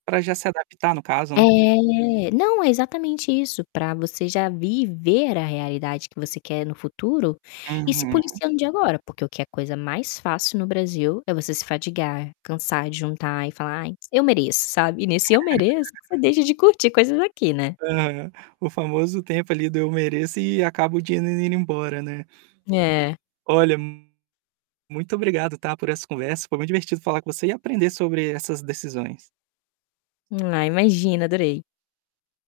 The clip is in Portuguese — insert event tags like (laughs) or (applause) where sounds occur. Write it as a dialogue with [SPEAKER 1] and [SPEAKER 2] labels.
[SPEAKER 1] Para já se adaptar no caso, né.
[SPEAKER 2] É. não, é exatamente isso, para você já viver a realidade que você quer no futuro, e ir se
[SPEAKER 1] Uhum.
[SPEAKER 2] policiando desde agora porque o que é coisa mais fácil no Brasil é você se fatigar, cansar de juntar e falar: "Ai, eu mereço", sabe? E nesse eu mereço,
[SPEAKER 1] (laughs)
[SPEAKER 2] deixa de curtir coisas aqui, né.
[SPEAKER 1] Aham, o famoso tempo ali do eu mereço e acabo o dinheiro indo embora, né.
[SPEAKER 2] É.
[SPEAKER 1] Olha, muito obrigado está por essa conversa, foi muito divertido falar com você e aprender sobre essas decisões.
[SPEAKER 2] Ah, imagina adorei.